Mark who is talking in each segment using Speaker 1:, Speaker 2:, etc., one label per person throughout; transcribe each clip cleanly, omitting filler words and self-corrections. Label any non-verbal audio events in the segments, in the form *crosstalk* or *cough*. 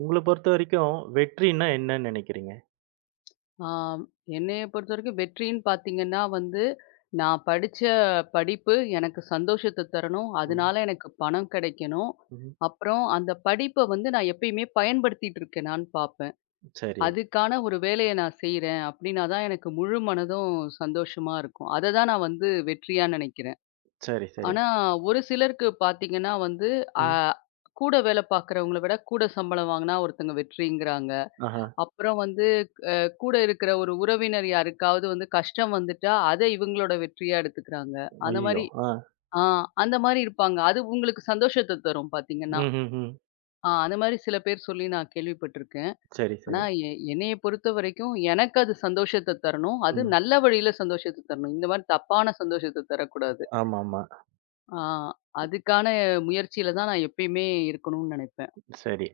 Speaker 1: உங்கள பொறுத்த வரைக்கும் வெற்றின்னா என்னன்னு நினைக்கிறீங்க?
Speaker 2: ஆம். என்னைய பொறுத்தவரைக்கும் வெற்றின்னு பார்த்தீங்கன்னா வந்து, நான் படிச்ச படிப்பு எனக்கு சந்தோஷத்த தரணும்.
Speaker 1: ம்.
Speaker 2: அதனால எனக்கு பணம் கிடைக்கணும்.
Speaker 1: ம்.
Speaker 2: அப்புறம் அந்த படிப்ப வந்து நான் எப்பயுமே பயன்படுத்திட்டு இருக்கேனான்னு பார்ப்பேன்.
Speaker 1: சரி.
Speaker 2: அதுக்கான ஒரு வேலைய நான் செய்றேன் அப்படின்னா தான் எனக்கு முழு மனதும் சந்தோஷமா இருக்கும். அத தான் நான் வந்து வெற்றியா நினைக்கிறேன்.
Speaker 1: சரி, சரி.
Speaker 2: ஆனா ஒரு சிலருக்கு பார்த்தீங்கன்னா வந்து, அ
Speaker 1: ம்.
Speaker 2: கூட வேலை பார்க்குறவங்கள விட கூட சம்பளம் வாங்குனா ஒருத்தங்க வெற்றிங்கிறாங்க.
Speaker 1: ஆஹா.
Speaker 2: அப்புறம் வந்து கூட இருக்கிற ஒரு உறவினர் யாருக்காவது வந்து கஷ்டம் வந்துட்டா, அத இவங்களோட வெற்றியா எடுத்துக்கிறாங்க. அந்த
Speaker 1: அய்யயோ!
Speaker 2: மாரி
Speaker 1: ஆ.
Speaker 2: ஆ அந்த மாரி இருப்பாங்க. அது உங்களுக்கு சந்தோஷத்த தரும் பார்த்தீங்கன்னா.
Speaker 1: ம்ஹ்ஹ்ம்.
Speaker 2: அந்த மாரி சில பேர் சொல்லி நான் கேள்விப்பட்டுருக்கேன்.
Speaker 1: சரி,
Speaker 2: ஆனா
Speaker 1: சரி.
Speaker 2: என்னைய பொறுத்தவரைக்கும் எனக்கு அது சந்தோஷத்த தரணும். அது
Speaker 1: ம்.
Speaker 2: நல்ல வழியில சந்தோஷத்த தரணும். இந்த மாரி தப்பான சந்தோஷத்த தரக்கூடாது.
Speaker 1: ஆமாமா.
Speaker 2: ஆ அதுக்கான முயற்சியில தான் நான் எப்பயுமே இருக்கணும்னு நெனைப்பேன்.
Speaker 1: சரி.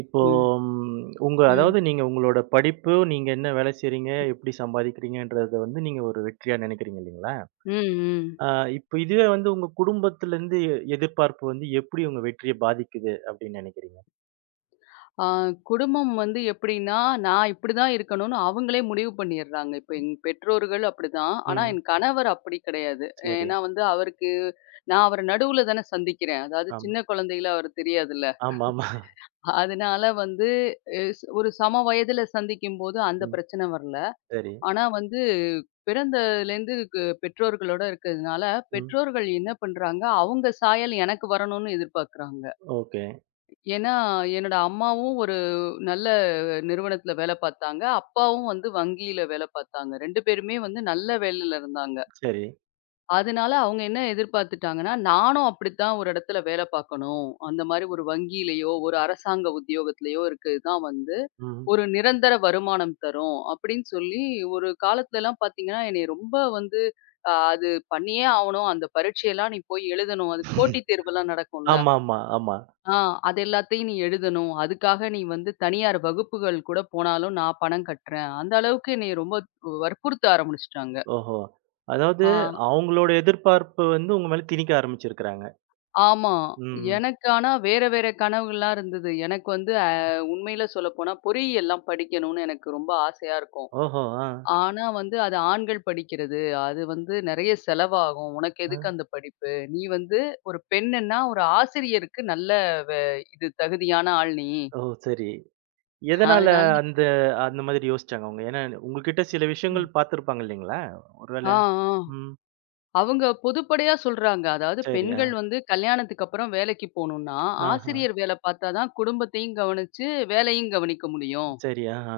Speaker 1: இப்போ
Speaker 2: ம்.
Speaker 1: ம் உங்க
Speaker 2: ம்.
Speaker 1: அதாவது நீங்க உங்களோட படிப்பு, நீங்க என்ன வேலை செய்றீங்க? எப்படி சம்பாதிக்கிறீங்கன்றத வந்து நீங்க ஒரு வெற்றியா நினைக்கிறீங்க இல்லைங்களா?
Speaker 2: ம். ம்.
Speaker 1: ஆ இப்ப இதுவே வந்து உங்க குடும்பத்திலருந்து எதிர்பார்ப்பு வந்து எப்படி உங்க வெற்றிய பாதிக்குது அப்படின்னு நினைக்கிறீங்க?
Speaker 2: ஆ, குடும்பம் வந்து எப்படின்னா, நான் இப்படிதான் இருக்கணும்னு அவங்களே முடிவு பண்ணிடுறாங்க. இப்ப என் பெற்றோர்கள் அப்படிதான். ஆனா,
Speaker 1: ம்.
Speaker 2: என் கணவர் அப்படி கிடையாது.
Speaker 1: சரி.
Speaker 2: ஏன்னா வந்து அவருக்கு நான் அவர நடுவுல தானே சந்திக்கிறேன். அதாவது
Speaker 1: ஆமா.
Speaker 2: சின்ன குழந்தையில அவர் தெரியாதுல்ல.
Speaker 1: ஆமாமா.
Speaker 2: அதனால வந்து ஒரு சம வயதுல சந்திக்கும்போது அந்த
Speaker 1: ம்.
Speaker 2: பிரச்சனை வரல.
Speaker 1: சரி.
Speaker 2: ஆனா வந்து பிறந்ததுலேருந்து பெற்றோர்களோட இருக்கிறதுனால,
Speaker 1: ம்.
Speaker 2: பெற்றோர்கள் என்ன பண்றாங்க, அவங்க சாயல் எனக்கு வரணும்னு எதிர்பார்க்குறாங்க.
Speaker 1: ஓகே.
Speaker 2: ஏன்னா, என்னோட அம்மாவும் ஒரு நல்ல நிறுவனத்துல வேல பார்த்தாங்க. அப்பாவும் வந்து வங்கியில வேல பார்த்தாங்க. 2 பேருமே வந்து நல்ல வேலையில இருந்தாங்க.
Speaker 1: சரி.
Speaker 2: அதனால அவங்க என்ன எதிர்பார்த்துட்டாங்கன்னா, நானும் அப்படித்தான் ஒரு இடத்துல வேல பார்க்கணும். அந்த மாரி ஒரு வங்கியிலயோ, ஒரு அரசாங்க உத்தியோகத்திலயோ இருக்கிறது தான் வந்து
Speaker 1: ம்.
Speaker 2: ஒரு நிரந்தர வருமானம் தரும். அப்படின்னு சொல்லி ஒரு காலத்துலலாம் பார்த்தீங்கன்னா, என்னைய ரொம்ப வந்து அது பண்ணியே ஆவணும். அந்த பரீட்சையெல்லாம் நீ போய் எழுதணும். அதுக்கு போட்டித் தேர்வெல்லாம் நடக்கும்ல.
Speaker 1: ஆமாமா, ஆமா. ஆமா.
Speaker 2: ஆ அது எல்லாத்தையும் நீ எழுதணும். அதுக்காக நீ வந்து தனியார் வகுப்புகள் கூட போனாலும் நான் பணம் கட்டுறேன். அந்த அளவுக்கு என்னைய ரொம்ப வற்புறுத்த ஆரம்பிச்சுட்டாங்க.
Speaker 1: ஓஹோ! அதாவது
Speaker 2: ஆ
Speaker 1: அவங்களோட எதிர்பார்ப்பு வந்து உங்க மேல திணிக்க ஆரம்பிச்சிருக்கிறாங்க.
Speaker 2: ஆமா.
Speaker 1: ம்.
Speaker 2: எனக்கு ஆனா வேற வேற கனவுகள்லாம் இருந்தது. எனக்கு வந்து உண்மையில சொல்லப்போனா பொறியியல்லாம் படிக்கணும்னு எனக்கு ரொம்ப ஆசையா இருக்கும்.
Speaker 1: ஓஹோ! ஆ.
Speaker 2: ஆனா வந்து அது ஆண்கள் படிக்கிறது. அது வந்து நெறைய செலவாகும். உனக்கு
Speaker 1: ஆ.
Speaker 2: எதுக்கு அந்த படிப்பு? நீ வந்து ஒரு பெண்ணுன்னா ஒரு ஆசிரியருக்கு நல்ல வ இது தகுதியான ஆள் நீ.
Speaker 1: ஓ! சரி. எதனால
Speaker 2: அதனால நீ
Speaker 1: அந்த அந்த மாதிரி யோசிச்சாங்க அவங்க? ஏன்னா உங்ககிட்ட சில விஷயங்கள் பார்த்துருப்பாங்க இல்லைங்களா? ஒருவேள
Speaker 2: ஆ, ஆ.
Speaker 1: ம்.
Speaker 2: அவங்க பொதுப்படையா சொல்றாங்க. அதாவது
Speaker 1: சரி. ஆ.
Speaker 2: பெண்கள் வந்து கல்யாணத்துக்கு அப்புறம் வேலைக்கு போணும்னா,
Speaker 1: ஆஹா.
Speaker 2: ஆசிரியர் வேல பார்த்தா தான் குடும்பத்தையும் கவனிச்சு, வேலையும் கவனிக்க முடியும்.
Speaker 1: சரி. ஆஹா.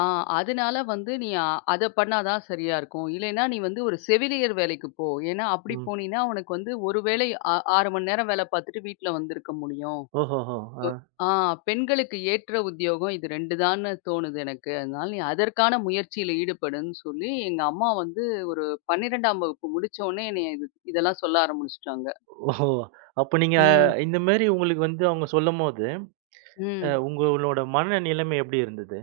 Speaker 2: ஆ அதனால வந்து அத பண்ணா தான் சரியா இருக்கும். இல்லைன்னா நீ வந்து ஒரு செவிலியர் வேலைக்கு போ. ஏன்னா அப்படி
Speaker 1: ம்.
Speaker 2: போனீன்னா, உனக்கு வந்து ஒரு வேளை 6 மணி நேரம் வேல பார்த்துட்டு வீட்ல வந்திருக்க முடியும்.
Speaker 1: ஓஹோஹோ! ஆ.
Speaker 2: ஆ பெண்களுக்கு ஏற்ற உத்தியோகம் இது 2 தான்னு தோணுது எனக்கு. அதனால நீ அதற்கான முயற்சியில ஈடுபடுன்னு சொல்லி, எங்க அம்மா வந்து ஒரு 12ஆம் வகுப்பு முடிச்ச உடனே என்னைய இதெல்லாம் சொல்ல ஆரம்பிச்சுட்டாங்க.
Speaker 1: ஓஹோ! அப்ப நீங்க
Speaker 2: ம்.
Speaker 1: இந்த மாரி உங்களுக்கு வந்து அவங்க சொல்லும்போது,
Speaker 2: ம்.
Speaker 1: உங்களோட மன நிலைமை எப்படி இருந்தது?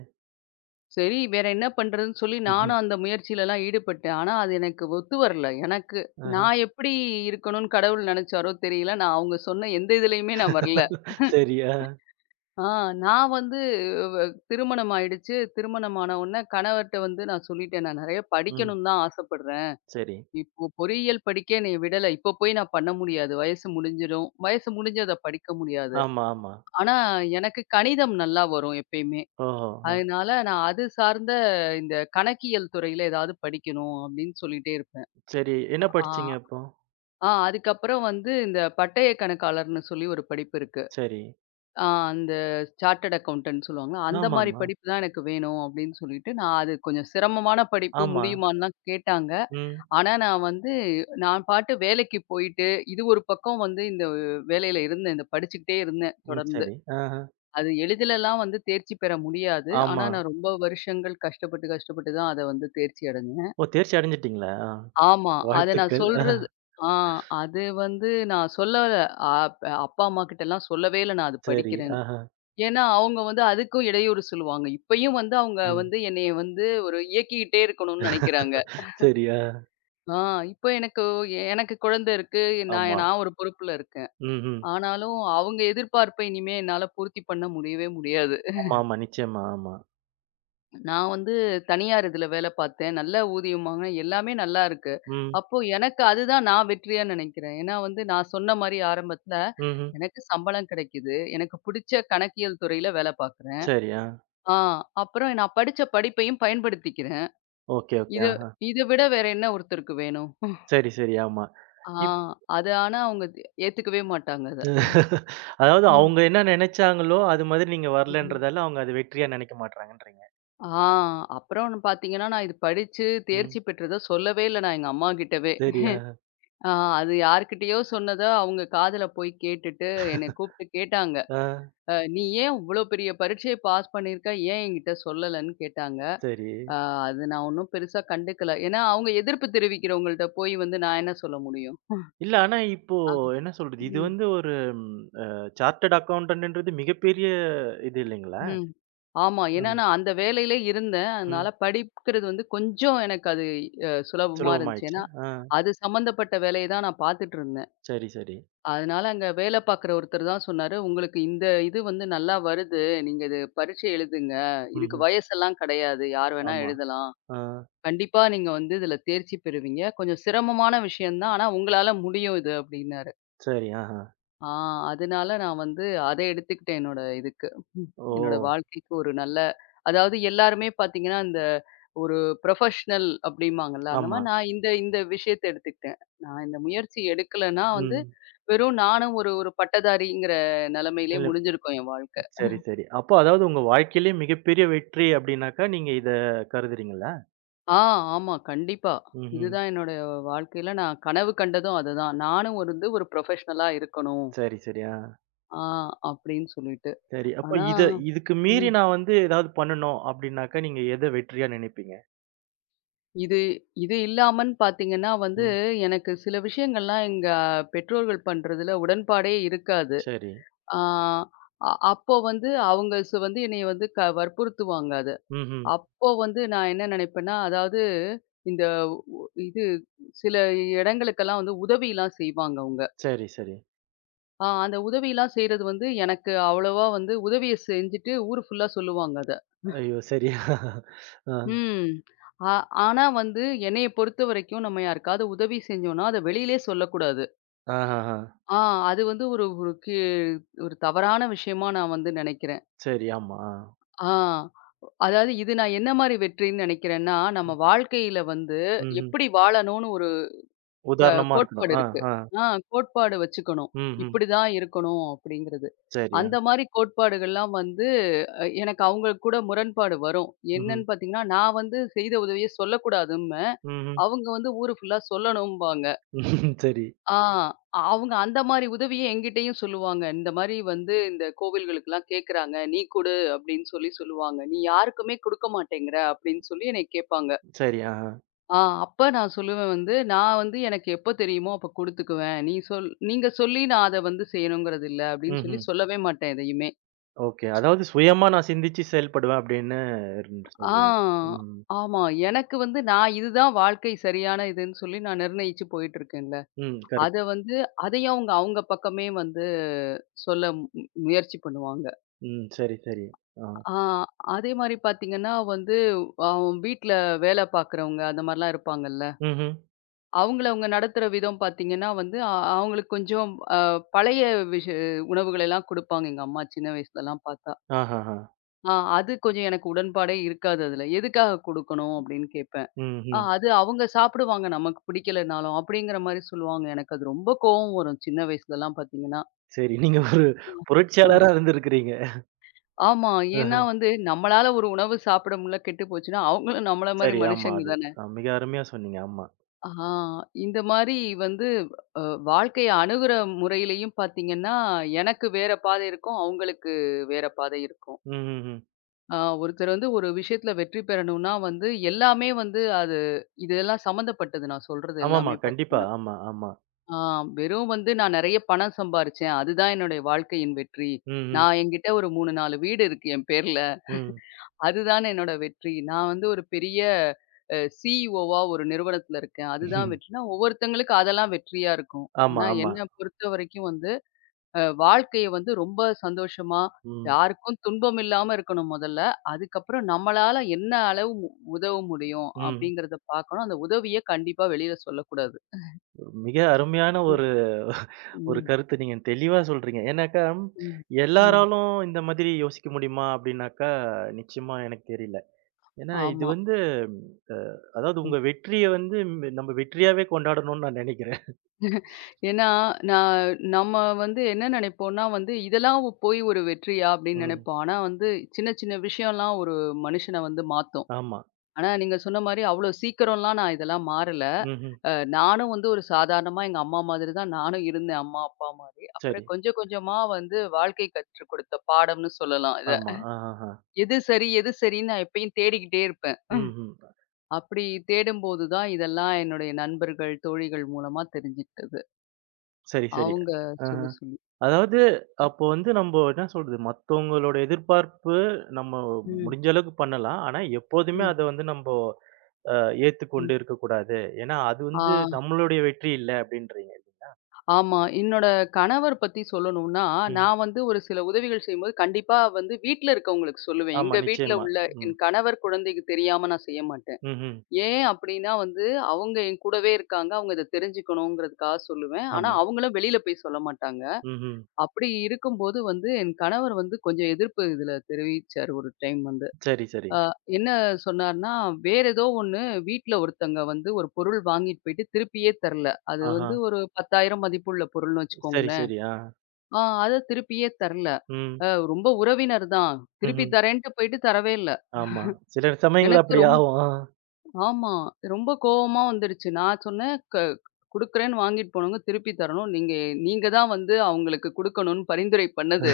Speaker 2: சரி வேற என்ன பண்றதுன்னு சொல்லி
Speaker 1: ம்ஹ்ம்.
Speaker 2: நானும் அந்த முயற்சியிலலாம் ஈடுபட்டேன். ஆனா அது எனக்கு ஒத்து வரல. எனக்கு
Speaker 1: ஆஹ.
Speaker 2: நான் எப்படி இருக்கணும்னு கடவுள் நெனச்சாரோ தெரியல. நான் அவங்க சொன்ன எந்த இதுலயுமே நான் வரல.
Speaker 1: சரி. ஆ.
Speaker 2: ஆ நான் வந்து வ திருமணம் ஆயிடுச்சு. திருமணம் ஆன உடனே கணவர்ட்ட வந்து நான் சொல்லிட்டேன். நான் நெறைய
Speaker 1: ம்.
Speaker 2: படிக்கணும்னு தான் ஆசைப்படுறேன்.
Speaker 1: சரி.
Speaker 2: இப்போ பொறியியல் படிக்க என்னைய விடல. இப்போ போய் நான் பண்ண முடியாது. வயசு முடிஞ்சிடும். வயசு முடிஞ்சு அத படிக்க முடியாது.
Speaker 1: ஆமா, ஆமா.
Speaker 2: ஆனா, எனக்கு கணிதம் நல்லா வரும் எப்பயுமே.
Speaker 1: ஓஹோ! அ.
Speaker 2: அதனால நான் அது சார்ந்த இந்த கணக்கியல் துறையில ஏதாவது படிக்கணும் அப்படின்னு சொல்லிட்டே இருப்பேன்.
Speaker 1: சரி. என்ன
Speaker 2: ஆ
Speaker 1: படிச்சீங்க அப்போ?
Speaker 2: ஆ அதுக்கப்புறம் வந்து இந்த பட்டய கணக்காளர்ன்னு சொல்லி ஒரு படிப்பு இருக்கு.
Speaker 1: சரி.
Speaker 2: ஆ அந்த சார்ட்டர்ட் அக்கவுண்டன்ட் சொல்லுவாங்கல்ல, அந்த மாரி
Speaker 1: ஆமாமா.
Speaker 2: படிப்பு தான் எனக்கு வேணும் அப்படின்னு சொல்லிட்டு, நான் அது கொஞ்சம் சிரமமான படிப்பு
Speaker 1: ஆமா.
Speaker 2: முடியுமான்னுலாம் கேட்டாங்க.
Speaker 1: ம்.
Speaker 2: ஆனா நான் வந்து நான் பாட்டு வேலைக்கு போயிட்டு, இது ஒரு பக்கம் வந்து இந்த வேலையில இருந்தேன். இத படிச்சுக்கிட்டே இருந்தேன்
Speaker 1: ம்.
Speaker 2: தொடர்ந்து.
Speaker 1: சரி. ஆஹ.
Speaker 2: அது எளிதிலலாம் வந்து தேர்ச்சி பெற முடியாது. ஆனா
Speaker 1: ஆமா.
Speaker 2: நான் ரொம்ப வருஷங்கள் கஷ்டப்பட்டு, கஷ்டப்பட்டு தான் அத வந்து தேர்ச்சி அடைஞ்சேன்.
Speaker 1: ஓ! தேர்ச்சி அடைஞ்சுட்டீங்களா? ஆ.
Speaker 2: ஆமா. அத நான்
Speaker 1: வாழ்த்துக்கள். ஆ.
Speaker 2: சொல்றது ஆ அது வந்து நான் சொல்லல. அ அப்பா, அம்மாகிட்டலாம் சொல்லவே இல்ல நான் அது
Speaker 1: சரி.
Speaker 2: படிக்கிறேன்னு.
Speaker 1: ஆஹ.
Speaker 2: ஏன்னா, அவங்க வந்து அதுக்கும் இடையூறு சொல்லுவாங்க. இப்பயும் வந்து அவங்க
Speaker 1: ம்.
Speaker 2: வந்து என்னைய வந்து ஒரு இயக்கிக்கிட்டே இருக்கணும்னு நெனைக்கிறாங்க.
Speaker 1: சரி. ஆ.
Speaker 2: ஆ இப்ப எனக்கு எனக்கு குழந்தை இருக்கு. நான்
Speaker 1: ஆமா.
Speaker 2: நான் ஒரு பொறுப்புல இருக்கேன்.
Speaker 1: ம்ஹ்ம்.
Speaker 2: ஆனாலும் அவங்க எதிர்பார்ப்ப இனிமே என்னால பூர்த்தி பண்ண முடியவே முடியாது.
Speaker 1: ஆமா, ஆமா. நிச்சயமா. ஆமா.
Speaker 2: நான் வந்து தனியார் இதுல வேலை பார்த்தேன். நல்ல ஊதியமாங்க எல்லாமே நல்லா இருக்கு.
Speaker 1: ம்.
Speaker 2: அப்போ எனக்கு அதுதான் நான் வெற்றியா நெனைக்கிறேன். ஏன்னா வந்து நான் சொன்ன மாரி ஆரம்பத்துல
Speaker 1: ம்ஹ்ம்.
Speaker 2: எனக்கு சம்பளம் கிடைக்குது. எனக்கு புடிச்ச கணக்கியல் துறையில வேலை பார்க்குறேன்.
Speaker 1: சரி. ஆ.
Speaker 2: ஆ. அப்புறம் நான் படிச்ச படிப்பையும் பயன்படுத்திக்கிறேன்.
Speaker 1: Okay, okay.
Speaker 2: இத
Speaker 1: ஆஹ.
Speaker 2: இத விட வேற என்ன ஒருத்தருக்கு வேணும்?
Speaker 1: சரி, சரி. ஆமா.
Speaker 2: ஆ
Speaker 1: இப்
Speaker 2: அது ஆனா ஏத்துக்கவே மாட்டாங்க அத.
Speaker 1: அதாவது
Speaker 2: ம்.
Speaker 1: அவங்க என்ன நெனைச்சாங்களோ, அது மாதிரி நீங்க
Speaker 2: ம்.
Speaker 1: வரலன்றதால, அவங்க அத வெற்றியா நெனைக்க மாட்றாங்கன்றீங்க.
Speaker 2: ஆ அப்புறம் பார்த்தீங்கன்னா, நான் இது படிச்சு
Speaker 1: ம்.
Speaker 2: தேர்ச்சி பெற்றத சொல்லவே இல்ல நான் எங்க அம்மா கிட்டவே.
Speaker 1: சரி. ஆ.
Speaker 2: ஆ அது யார்கிட்டயோ சொன்னத அவங்க காதுல போய் கேட்டுட்டு என்னை கூப்பிட்டு கேட்டாங்க.
Speaker 1: ஆ.
Speaker 2: " நீ ஏன் இவ்ளோ பெரிய பரீட்சைய பாஸ் பண்ணியிருக்க? ஏன் என்கிட்ட சொல்லலன்னு?" கேட்டாங்க.
Speaker 1: சரி.
Speaker 2: அ அது நான் ஒண்ணும் பெருசா கண்டுக்கல. ஏன்னா அவங்க எதிர்ப்பு தெரிவிக்கிறவங்கள்ட்ட போய் வந்து நான் என்ன சொல்ல முடியும்?
Speaker 1: இல்ல ஆனா இப்போ என்ன சொல்றது? இது
Speaker 2: ம்,
Speaker 1: வந்து ஒரு ம் அ சார்ட்டர்ட் அக்கவுண்டன்ட்ன்றது மிகப்பெரிய இது இல்லைங்களா?
Speaker 2: ம். ஆமா. ஏன்னா
Speaker 1: ம்.
Speaker 2: நான் அந்த வேலையிலே இருந்தேன்.
Speaker 1: ம்.
Speaker 2: அதனால படிக்கிறது வந்து கொஞ்சம் எனக்கு அது சுலபமா இருந்துச்சு.
Speaker 1: சுலபமாயிடுச்சு.
Speaker 2: ஏன்னா,
Speaker 1: ஆ.
Speaker 2: அது சம்மந்தப்பட்ட வேலைய தான் நான் பார்த்துட்டு இருந்தேன்.
Speaker 1: சரி, சரி.
Speaker 2: அதனால அங்க வேலை பார்க்குற ஒருத்தர் தான் சொன்னாரு, "உங்களுக்கு இந்த இது வந்து நல்லா வருது. நீங்க இது பரீட்சை எழுதுங்க. இதுக்கு
Speaker 1: ம்ஹ்ம்.
Speaker 2: வயசெல்லாம் கிடையாது. யார் வேணா
Speaker 1: ஆமா.
Speaker 2: எழுதலாம்.
Speaker 1: ஆ.
Speaker 2: கண்டிப்பா நீங்க வந்து இதுல தேர்ச்சி பெறுவீங்க. கொஞ்சம் சிரமமான விஷயம் தான். ஆனா உங்களால முடியும் இது" அப்படின்னாரு.
Speaker 1: சரி. ஆஹா.
Speaker 2: ஆ அதனால நான் வந்து அத எடுத்துக்கிட்டேன் என்னோட இதுக்கு. ம்.
Speaker 1: ஓ!
Speaker 2: என்னோட வாழ்க்கைக்கு ஒரு நல்ல அதாவது எல்லாருமே பார்த்தீங்கன்னா, இந்த ஒரு புரொஃபஷனல் அப்படிம்பாங்கல்ல. அந்த
Speaker 1: ஆமா.
Speaker 2: மாரி நான் இந்த இந்த விஷயத்த எடுத்துக்கிட்டேன். நான் இந்த முயற்சி எடுக்கலன்னா வந்து,
Speaker 1: ம்.
Speaker 2: வெறும் நானும் ஒரு ஒரு பட்டதாரிங்கிற நெலைமையிலே
Speaker 1: இல்ல.
Speaker 2: முடிஞ்சிருக்கும் என் வாழ்க்கை.
Speaker 1: சரி, சரி. அப்போ அதாவது உங்க வாழ்க்கையிலேயே மிகப்பெரிய வெற்றி அப்டின்னாக்கா, நீங்க இத கருதுறீங்களா?
Speaker 2: ஆ ஆமா. கண்டிப்பா.
Speaker 1: ம்ஹ்ம்.
Speaker 2: இதுதான் என்னோட வாழ்க்கையில நான் கனவு கண்டதும் அதுதான். நானும் ஒரு வந்து ஒரு புரொஃபஷனலா இருக்கணும்.
Speaker 1: சரி, சரி. ஆ.
Speaker 2: ஆ அப்படின்னு சொல்லிட்டு.
Speaker 1: சரி. அப்ப
Speaker 2: ஆனா,
Speaker 1: இத இதுக்கு மீறி
Speaker 2: ம்.
Speaker 1: நான் வந்து ஏதாவது பண்ணணும் அப்டின்னாக்கா, நீங்க எத வெற்றியா நினைப்பீங்க?
Speaker 2: இது இது இல்லாமன்னு பார்த்தீங்கன்னா வந்து,
Speaker 1: ம்.
Speaker 2: எனக்கு சில விஷயங்கள்லாம் எங்க பெற்றோர்கள் பண்றதுல உடன்பாடே இருக்காது.
Speaker 1: சரி.
Speaker 2: ஆ அ அப்போ வந்து அவங்க வந்து என்னைய வந்து வற்புறுத்துவாங்க அத.
Speaker 1: ம்ஹ்ம்.
Speaker 2: அப்போ வந்து நான் என்ன நினைப்பேன்னா, அதாவது இந்த உ இது சில இடங்களுக்கெல்லாம் வந்து உதவிலாம் செய்வாங்க அவங்க.
Speaker 1: சரி, சரி.
Speaker 2: அந்த உதவிலாம் செய்றது வந்து எனக்கு அவ்வளவா வந்து உதவிய செஞ்சுட்டு ஊர் ஃபுல்லா சொல்லுவாங்க அத.
Speaker 1: ஐயோ! சரி. *laughs* ஆ.
Speaker 2: ம். ஆ ஆனா வந்து என்னைய பொறுத்தவரைக்கும் நம்ம யாருக்காவது உதவி செஞ்சோம்னா, அத வெளியிலே சொல்லக்கூடாது.
Speaker 1: ஆஹஹ.
Speaker 2: ஆ அது வந்து ஒரு ஒரு கி ஒரு தவறான விஷயமா நான் வந்து நெனைக்கிறேன்.
Speaker 1: சரி. ஆமா. ஆ.
Speaker 2: ஆ அதாவது இது நான் என்ன மாரி வெற்றின்னு நெனைக்கிறேன்னா, நம்ம
Speaker 1: ம்.
Speaker 2: வாழ்க்கையில வந்து
Speaker 1: ம்ஹ்ம்.
Speaker 2: எப்படி வாழணும்னு ஒரு க
Speaker 1: உதாரணமா இருக்கணும்.
Speaker 2: கோட்பாடு
Speaker 1: ஆ,
Speaker 2: இருக்கு.
Speaker 1: ஆ.
Speaker 2: ஆ கோட்பாடு வச்சுக்கணும்.
Speaker 1: ம்ஹ்ம்.
Speaker 2: இப்படிதான் இருக்கணும் அப்படிங்கிறது.
Speaker 1: சரி. ஆ.
Speaker 2: அந்த மாரி கோட்பாடுகள்லாம் வந்து எனக்கு அவங்க கூட முரண்பாடு வரும்.
Speaker 1: ம்ஹ்ம்.
Speaker 2: என்னன்னு பார்த்தீங்கன்னா, நான் வந்து செய்த உதவிய சொல்லக்கூடாதும்பேன்.
Speaker 1: ம்ஹ்ம்.
Speaker 2: அவங்க வந்து ஊரு ஃபுல்லா சொல்லணும்பாங்க.
Speaker 1: சரி.
Speaker 2: ஆ அவங்க அந்த மாரி உதவிய என்கிட்டயும் சொல்லுவாங்க. இந்த மாரி வந்து இந்த கோவில்களுக்கெல்லாம் கேட்கறாங்க. நீ குடு அப்படின்னு சொல்லி சொல்லுவாங்க. நீ யாருக்குமே குடுக்க மாட்டேங்கிற அப்படின்னு சொல்லி என்னைய கேட்பாங்க.
Speaker 1: சரி. ஆஹ.
Speaker 2: ஆ அப்ப நான் சொல்லுவேன் வந்து, "நான் வந்து எனக்கு எப்ப தெரியுமோ அப்ப குடுத்துக்குவேன். நீ சொல் நீங்க சொல்லி நான் அத வந்து செய்யணுங்கிறது இல்ல." அப்படின்னு சொல்லி
Speaker 1: ம்ஹ்ம்.
Speaker 2: சொல்லவே மாட்டேன் எதையுமே.
Speaker 1: ஓகே. அதாவது சுயமா
Speaker 2: ஆ.
Speaker 1: நான் சிந்திச்சு செயல்படுவேன் அப்டின்னு சொல்றீங்க.
Speaker 2: ஆ
Speaker 1: ம்.
Speaker 2: ஆமா. எனக்கு வந்து நான் இதுதான் வாழ்க்கை சரியான இதுன்னு சொல்லி நான் நிர்ணயிச்சு போயிட்டுருக்கேன்ல.
Speaker 1: ம்.
Speaker 2: அத
Speaker 1: கரெக்ட்.
Speaker 2: வந்து அதையும் அவங்க அவங்க பக்கமே வந்து சொல்ல மு மு- முயற்சி பண்ணுவாங்க.
Speaker 1: ம். சரி, சரி. ஆ.
Speaker 2: ஆ அதே மாரி பார்த்தீங்கன்னா வந்து, அ வீட்ல வேல பார்க்குறவங்க அந்த மாரிலாம் இருப்பாங்கல்ல.
Speaker 1: ம்ஹ்ம்.
Speaker 2: அவங்கள அவங்க நடத்துற விதம் பார்த்தீங்கன்னா வந்து, அவங்களுக்கு கொஞ்சம் அ பழைய விஷ உணவுகள் எல்லாம் குடுப்பாங்க எங்க அம்மா சின்ன வயசுலலாம் பார்த்தா.
Speaker 1: ஆஹஹ.
Speaker 2: ஆ அது கொஞ்சம் எனக்கு உடன்பாடே இருக்காது அதுல. எதுக்காக குடுக்கணும் அப்படின்னு கேட்பேன்.
Speaker 1: ம்ஹ்ம்.
Speaker 2: அது அவங்க சாப்பிடுவாங்க நமக்கு பிடிக்கலனாலும், அப்படிங்கிற மாரி சொல்லுவாங்க. எனக்கு அது ரொம்ப கோவம் வரும் சின்ன வயசுலலாம் பார்த்தீங்கன்னா.
Speaker 1: சரி. நீங்க ஒரு
Speaker 2: அ,
Speaker 1: புரட்சியாளரா இருந்திருக்கிறீங்க.
Speaker 2: ஆமா. ஏன்னா
Speaker 1: அஹ.
Speaker 2: வந்து நம்மளால ஒரு உணவு சாப்பிட முடியல கெட்டு போச்சுன்னா, அவங்களும் நம்மள மாரி
Speaker 1: சரி. ஆமா.
Speaker 2: மனுஷங்க
Speaker 1: அது
Speaker 2: தான.
Speaker 1: மிக அருமையா சொன்னீங்க. ஆமா.
Speaker 2: ஆ இந்த மாரி வந்து அ வாழ்க்கைய அணுகுற முறையிலயும் பார்த்தீங்கன்னா, எனக்கு வேற பாதை இருக்கும். அவங்களுக்கு வேற பாதை இருக்கும்.
Speaker 1: ம்ஹ்ஹ்ம்.
Speaker 2: ஒருத்தர் வந்து ஒரு விஷயத்துல வெற்றி பெறணும்னா வந்து எல்லாமே வந்து அது இதெல்லாம் சம்மந்தப்பட்டது நான் சொல்றது
Speaker 1: ஆமாமா.
Speaker 2: எல்லாமே
Speaker 1: கண்டிப்பா.
Speaker 2: பார்த்தீங்கன்னா.
Speaker 1: ஆமா, ஆமா.
Speaker 2: ஆ வெறும் வந்து நான் நெறைய பணம் சம்பாரிச்சேன். அதுதான் என்னுடைய வாழ்க்கையின் வெற்றி.
Speaker 1: ம்ஹ்ம்.
Speaker 2: நான் என்கிட்ட ஒரு 3, 4 வீடு இருக்கு என் பேர்ல.
Speaker 1: ம்.
Speaker 2: அதுதானே என்னோட வெற்றி. நான் வந்து ஒரு பெரிய சிஇஓவா ஒரு நிறுவனத்துல இருக்கேன். அதுதான் வெற்றினா, ஒவ்வொருத்தங்களுக்கு அதெல்லாம் வெற்றியா இருக்கும்.
Speaker 1: ஆமா,
Speaker 2: ஆனா
Speaker 1: ஆமா.
Speaker 2: என்ன பொறுத்தவரைக்கும் வந்து, வாழ்க்கைய வந்து ரொம்ப சந்தோஷமா,
Speaker 1: ம்.
Speaker 2: யாருக்கும் துன்பம் இல்லாம இருக்கணும் முதல்ல. அதுக்கப்புறம் நம்மளால என்ன அளவு உதவ முடியும்
Speaker 1: ம்.
Speaker 2: அப்படிங்கிறத பார்க்கணும். அந்த உதவிய கண்டிப்பா வெளியில சொல்லக்கூடாது.
Speaker 1: மிக அருமையான
Speaker 2: ம்.
Speaker 1: ஒரு ஒரு
Speaker 2: ம்.
Speaker 1: கருத்து நீங்க தெளிவா சொல்றீங்க. ஏன்னாக்கா,
Speaker 2: ம். ம்.
Speaker 1: எல்லாராலும் இந்த மாதிரி யோசிக்க முடியுமா? அப்டின்னாக்கா, நிச்சயமா எனக்கு தெரியல. ஏன்னா இது
Speaker 2: ஆமா.
Speaker 1: வந்து அதாவது
Speaker 2: ம்.
Speaker 1: உங்க வெற்றிய வந்து நம்ம வெற்றியாவே கொண்டாடணும்னு நான் நெனைக்கிறேன்.
Speaker 2: ஏன்னா, நான் நம்ம வந்து என்ன நினைப்போம்னா வந்து, போய் ஒரு வெற்றியா அப்படின்னு
Speaker 1: ம்.
Speaker 2: நினைப்போம். ஆனா வந்து சின்ன சின்ன விஷயம்லாம் ஒரு மனுஷன வந்து மாத்தும்.
Speaker 1: ஆமா.
Speaker 2: ஆனா நீங்க சொன்ன மாரி அவ்வளோ சீக்கிரம்லாம் நான் இதெல்லாம் மாறல.
Speaker 1: ம்ஹ்ம்.
Speaker 2: அ நானும் வந்து ஒரு சாதாரணமா எங்க அம்மா மாதிரி தான் நானும் இருந்தேன். அம்மா, அப்பா மாரி.
Speaker 1: சரி.
Speaker 2: அப்புறம் கொஞ்சம் கொஞ்சமா வந்து வாழ்க்கை கற்றுக் கொடுத்த பாடம்னு சொல்லலாம் இத.
Speaker 1: ஆமா. ஆஹஹ.
Speaker 2: எது சரி, எது சரின்னு நான் எப்பயும் தேடிக்கிட்டே இருப்பேன்.
Speaker 1: ம்ஹ்ம்.
Speaker 2: அப்படி தேடும்போது தான் இதெல்லாம் என்னுடைய நண்பர்கள், தோழிகள் மூலமா தெரிஞ்சுக்கிட்டது.
Speaker 1: சரி, சரி.
Speaker 2: அவங்க
Speaker 1: ஆஹ.
Speaker 2: சொல்லி சொல்லி.
Speaker 1: அதாவது அப்போ வந்து நம்ப என்ன சொல்றது, மத்தவங்களோட எதிர்பார்ப்பு நம்ம
Speaker 2: ம்.
Speaker 1: முடிஞ்ச அளவுக்கு பண்ணலாம். ஆனா, எப்போதுமே
Speaker 2: ம்.
Speaker 1: அத வந்து நம்போ அ
Speaker 2: ம்.
Speaker 1: ஏத்துக்கொண்டு இருக்கக்கூடாது. ஏன்னா, அது
Speaker 2: ஆ,
Speaker 1: வந்து நம்மளுடைய வெற்றி இல்ல அப்டின்றீங்க.
Speaker 2: ஆமா. என்னோட கணவர் பத்தி சொல்லணும்னா,
Speaker 1: ம்.
Speaker 2: நான் வந்து ஒரு சில உதவிகள் செய்யும்போது கண்டிப்பா வந்து வீட்ல இருக்கவங்களுக்கு சொல்லுவேன்.
Speaker 1: ஆமா,
Speaker 2: எங்க வீட்ல
Speaker 1: நிச்சயமா.
Speaker 2: உள்ள
Speaker 1: ம்.
Speaker 2: என் கணவர், குழந்தைக்கு தெரியாம நான் செய்ய மாட்டேன்.
Speaker 1: ம்ஹ்ம்.
Speaker 2: ஏன் அப்டின்னா வந்து, அவங்க என் கூடவே இருக்காங்க. அவங்க இத தெரிஞ்சுக்கணுங்கிறதுக்காக சொல்லுவேன். ஆனா,
Speaker 1: ஆமா.
Speaker 2: அவங்களும் வெளில போய் சொல்ல மாட்டாங்க.
Speaker 1: ம்ஹ்ம்.
Speaker 2: அப்டி இருக்கும்போது வந்து என் கணவர் வந்து கொஞ்சம் எதிர்ப்பு இதுல தெரிவிச்சாரு ஒரு டைம் வந்து.
Speaker 1: சரி, சரி.
Speaker 2: அ என்ன சொன்னார்ன்னா, வேற ஏதோ ஒண்ணு வீட்ல ஒருத்தங்க வந்து ஒரு பொருள் வாங்கிட்டு போயிட்டு திருப்பியே தரல. அது
Speaker 1: ஆஹா.
Speaker 2: வந்து ஒரு 10,000 மதிப்புள்ள பொருள்னு
Speaker 1: சரி,
Speaker 2: வச்சுக்கோங்களேன்.
Speaker 1: சரி. ஆ.
Speaker 2: அத திருப்பியே தரல.
Speaker 1: ம்.
Speaker 2: அ ரொம்ப உறவினர் தான். திருப்பி
Speaker 1: ம்ஹ்ம்.
Speaker 2: தரேன்ட்டு போயிட்டு தரவே இல்ல.
Speaker 1: ஆமா. சில சமயங்கள்ல
Speaker 2: எனக்கு
Speaker 1: அப்டி
Speaker 2: ரொம்
Speaker 1: ஆகும். ஆ.
Speaker 2: ஆமா. ரொம்ப கோவமா வந்துடுச்சு. நான் சொன்னேன், " குடுக்குறேன்னு வாங்கிட்டு போனவங்க திருப்பி தரணும். நீங்க நீங்க தான் வந்து அவங்களுக்கு குடுக்கணும்னு பரிந்துரை பண்ணது.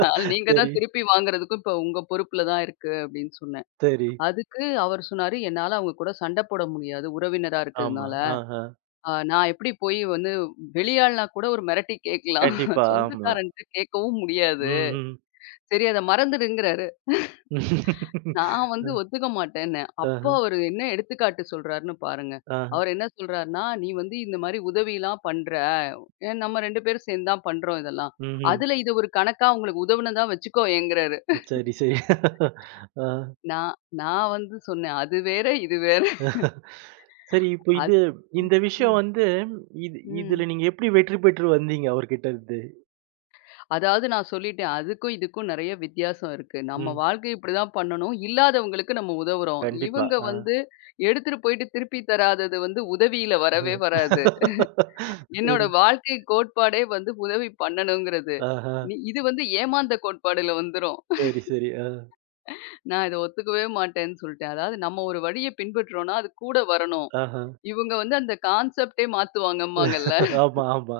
Speaker 2: அதனால நீங்க தான்
Speaker 1: சரி,
Speaker 2: திருப்பி வாங்குறதுக்கும் இப்ப உங்க பொறுப்புல தான் இருக்கு" அப்படின்னு சொன்னேன்.
Speaker 1: சரி.
Speaker 2: அதுக்கு அவர் சொன்னாரு, என்னால அவங்க கூட சண்டை போட முடியாது, உறவினரா
Speaker 1: ஆமா.
Speaker 2: இருக்கிறதுனால.
Speaker 1: ஆஹ.
Speaker 2: நான் எப்படி போய் வந்து வெளியாள்னா கூட ஒரு மிரட்டி கேட்கலாம்.
Speaker 1: கண்டிப்பா. ஆமா.
Speaker 2: சொந்தக்காரன்ட்ட கேட்கவும்
Speaker 1: ம்,
Speaker 2: முடியாது.
Speaker 1: ம்.
Speaker 2: சரி அத மறந்துடுங்கிறாரு. நான் வந்து ஒத்துக்க மாட்டேன்னேன். அப்போ
Speaker 1: ஆஹ,
Speaker 2: அவரு என்ன எடுத்துக்காட்டு சொல்றாருன்னு பாருங்க.
Speaker 1: ஆஹ.
Speaker 2: அவர் என்ன சொல்றாருன்னா, "நீ வந்து இந்த மாரி உதவிலாம் பண்ற. நம்ம 2 பேரும் சேர்ந்து தான் பண்றோம் இதெல்லாம்.
Speaker 1: ம்ஹ்ம்.
Speaker 2: அதுல இது ஒரு கணக்கா உங்களுக்கு உதவுனதா வச்சுக்கோயேங்கிறாரு."
Speaker 1: சரி, சரி. ஆ.
Speaker 2: நான் நான் வந்து சொன்னேன், "அது வேற, இது வேற."
Speaker 1: சரி, இப்போ இது
Speaker 2: அது
Speaker 1: இந்த விஷயம்
Speaker 2: ம்.
Speaker 1: வந்து
Speaker 2: ம்.
Speaker 1: இதுல நீங்க எப்படி வெற்றி பெற்று வந்தீங்க அவர்கிட்ட இருந்து?
Speaker 2: அதாவது நான் சொல்லிட்டேன். அதுக்கும், இதுக்கும் நெறைய வித்தியாசம் இருக்கு. நம்ம
Speaker 1: ம்.
Speaker 2: வாழ்க்கை இப்படிதான் பண்ணணும். இல்லாதவங்களுக்கு நம்ம உதவுறோம்.
Speaker 1: கண்டிப்பா.
Speaker 2: இவங்க
Speaker 1: ஆ.
Speaker 2: வந்து எடுத்துட்டு போயிட்டு திருப்பி தராதது வந்து உதவியில வரவே
Speaker 1: அஹ.
Speaker 2: வராது. என்னோட
Speaker 1: சரி.
Speaker 2: வாழ்க்கை கோட்பாடே வந்து உதவி பண்ணணுங்கிறது.
Speaker 1: ஆஹா.
Speaker 2: நீ இது வந்து ஏமாந்த கோட்பாடுல வந்துரும்.
Speaker 1: சரி, சரி. ஆ.
Speaker 2: நான் இத ஒத்துக்கவே மாட்டேன்னு சொல்ட்டேன். அதாவது நம்ம ஒரு வழிய பின்பற்றுறோம்னா, அது கூட வரணும்.
Speaker 1: ஆஹா.
Speaker 2: இவங்க வந்து அந்த கான்செப்ட்டே மாத்துவாங்கம்பாங்கல்ல.
Speaker 1: ஆமா, ஆமா.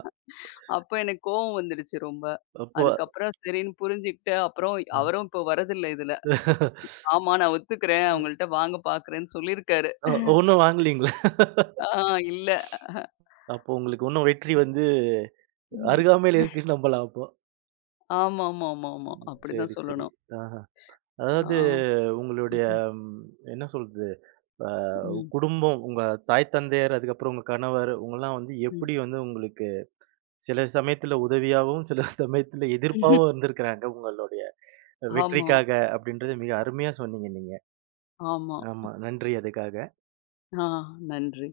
Speaker 2: அப்ப எனக்கு கோவம் வந்துடுச்சு ரொம்ப.
Speaker 1: அப்போ
Speaker 2: அதுக்கப்புறம் சரின்னு புரிஞ்சுகிட்டு, அப்புறம் அவரும் இப்போ வரதில்ல இதுல. ஆமா. நான் ஒத்துக்கிறேன். அவங்கள்ட்ட வாங்க பார்க்குறேன்னு சொல்லியிருக்காரு.
Speaker 1: அ ஒண்ணும் வாங்கலீங்களா?
Speaker 2: ஆ இல்ல.
Speaker 1: அப்போ உங்களுக்கு இன்னும் வெற்றி வந்து
Speaker 2: ம்.
Speaker 1: அருகாமையில இருக்குன்னு நம்பலாம் அப்போ.
Speaker 2: ஆமாமாமாமா.
Speaker 1: ம்.
Speaker 2: அப்படிதான்
Speaker 1: சரி, சரி.
Speaker 2: சொல்லணும்.
Speaker 1: ஆஹ.
Speaker 2: ஆ.
Speaker 1: அதாவது உங்களுடைய
Speaker 2: ம்.
Speaker 1: ம், என்ன சொல்றது அ,
Speaker 2: ம்.
Speaker 1: குடும்பம் உங்க தாய் தந்தையர் அதுக்கப்புறம் உங்க கணவர் இவங்கெல்லாம் வந்து
Speaker 2: ம்.
Speaker 1: எப்படி வந்து உங்களுக்கு சில சமயத்துல உதவியாகவும் சில *laughs* சமயத்துல எதிர்ப்பாகவும் இருந்திருக்கிறாங்க உங்களுடைய
Speaker 2: ஆமா,
Speaker 1: வெற்றிக்காக அப்படின்றது மிக அருமையா சொன்னீங்க நீங்க
Speaker 2: ஆமா.
Speaker 1: ஆமா நன்றி அதுக்காக
Speaker 2: ஆ நன்றி.